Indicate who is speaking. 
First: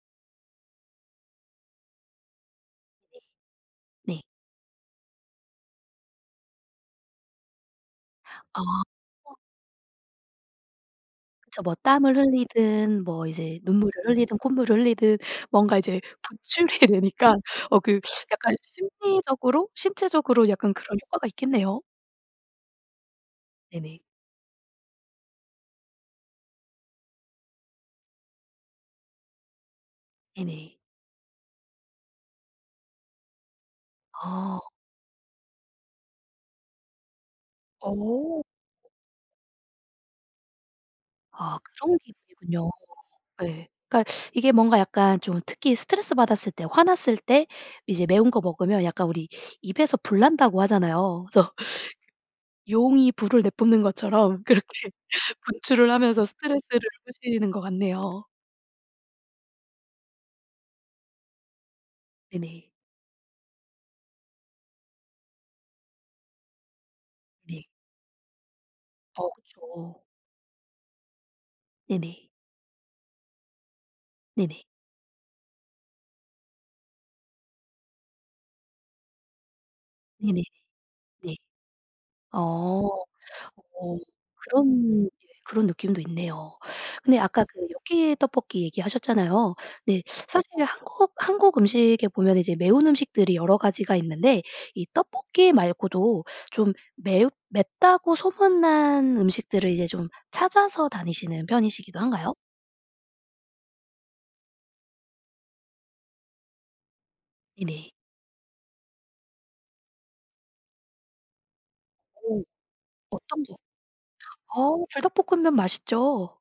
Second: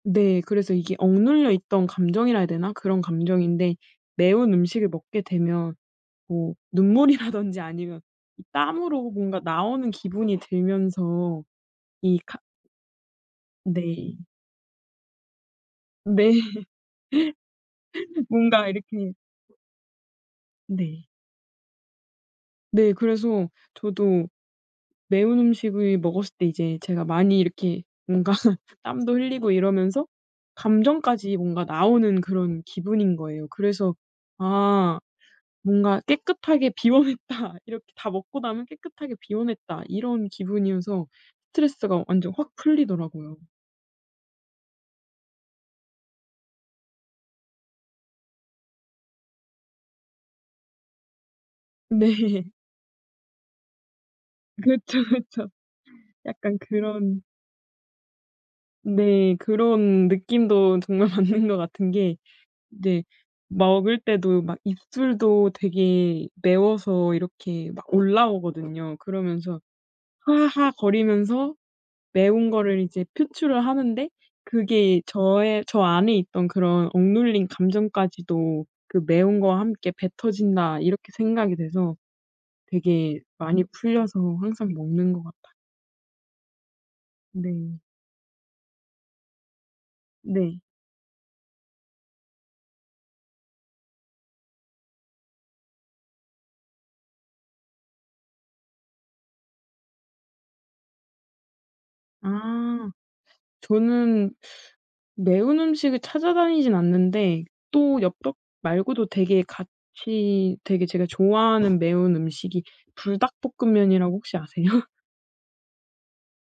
Speaker 1: 네. 그래서 이게 억눌려 있던 감정이라 해야 되나 그런
Speaker 2: 네.
Speaker 1: 감정인데
Speaker 2: 네.
Speaker 1: 매운 음식을 먹게 되면 뭐 눈물이라든지 아니면 이
Speaker 2: 어.
Speaker 1: 땀으로 뭔가 나오는 기분이 들면서
Speaker 2: 그쵸. 뭐 땀을
Speaker 1: 이 캅
Speaker 2: 흘리든 뭐 이제 눈물을
Speaker 1: 네.
Speaker 2: 흘리든 콧물을 흘리든 뭔가 이제
Speaker 1: 네.
Speaker 2: 분출이 되니까 어 그 약간
Speaker 1: 뭔가 이렇게
Speaker 2: 심리적으로 신체적으로 약간 그런
Speaker 1: 네.
Speaker 2: 효과가 있겠네요.
Speaker 1: 네. 그래서
Speaker 2: 네네.
Speaker 1: 저도 매운 음식을 먹었을 때 이제 제가 많이 이렇게 뭔가 땀도 흘리고 이러면서
Speaker 2: 네네.
Speaker 1: 감정까지 뭔가 나오는 그런 기분인 거예요. 그래서
Speaker 2: 아.
Speaker 1: '아 뭔가 깨끗하게 비워냈다.' 이렇게 다 먹고
Speaker 2: 어.
Speaker 1: 나면 '깨끗하게 비워냈다.' 이런 기분이어서
Speaker 2: 아 그런
Speaker 1: 스트레스가 완전 확
Speaker 2: 기분이군요.
Speaker 1: 풀리더라고요.
Speaker 2: 예. 그러니까 이게 뭔가 약간 좀 특히 스트레스 받았을 때, 화났을 때 이제 매운 거 먹으면 약간 우리 "입에서 불난다."고 하잖아요. 그래서
Speaker 1: 네.
Speaker 2: 용이 불을 내뿜는 것처럼 그렇게
Speaker 1: 그쵸, 그쵸.
Speaker 2: 분출을 하면서
Speaker 1: 약간
Speaker 2: 스트레스를
Speaker 1: 그런
Speaker 2: 푸시는 것 같네요.
Speaker 1: 네. 그런 느낌도 정말 맞는 것 같은 게
Speaker 2: 네네.
Speaker 1: 네. 먹을 때도 막 입술도 되게 매워서
Speaker 2: 네.
Speaker 1: 이렇게 막 올라오거든요.
Speaker 2: 어
Speaker 1: 그러면서
Speaker 2: 그쵸.
Speaker 1: "하하." 거리면서
Speaker 2: 네네.
Speaker 1: 매운 거를 이제 표출을 하는데
Speaker 2: 네네.
Speaker 1: 그게 '저의 저 안에 있던 그런 억눌린 감정까지도 그 매운 거와 함께
Speaker 2: 네네.
Speaker 1: 뱉어진다.' 이렇게
Speaker 2: 네.
Speaker 1: 생각이 돼서
Speaker 2: 어
Speaker 1: 되게 많이
Speaker 2: 어
Speaker 1: 풀려서 항상
Speaker 2: 그런 예
Speaker 1: 먹는 것 같아요.
Speaker 2: 그런 느낌도 있네요. 근데 아까 그
Speaker 1: 네.
Speaker 2: 엽기 떡볶이 얘기 하셨잖아요. 네. 사실
Speaker 1: 네.
Speaker 2: 한국 한국 음식에 보면은 이제 매운 음식들이 여러 가지가 있는데 이 떡볶이 말고도 좀 매웁 맵다고 소문난 음식들을 이제 좀 찾아서 다니시는 편이시기도 한가요?
Speaker 1: 아 저는 매운 음식을 찾아다니지는 않는데
Speaker 2: 네네.
Speaker 1: 또 엽떡 말고도 되게 같이 되게 제가 좋아하는 매운
Speaker 2: 어우
Speaker 1: 음식이
Speaker 2: 어떤 거?
Speaker 1: 불닭볶음면이라고 혹시
Speaker 2: 어우
Speaker 1: 아세요?
Speaker 2: 불닭볶음면 맛있죠.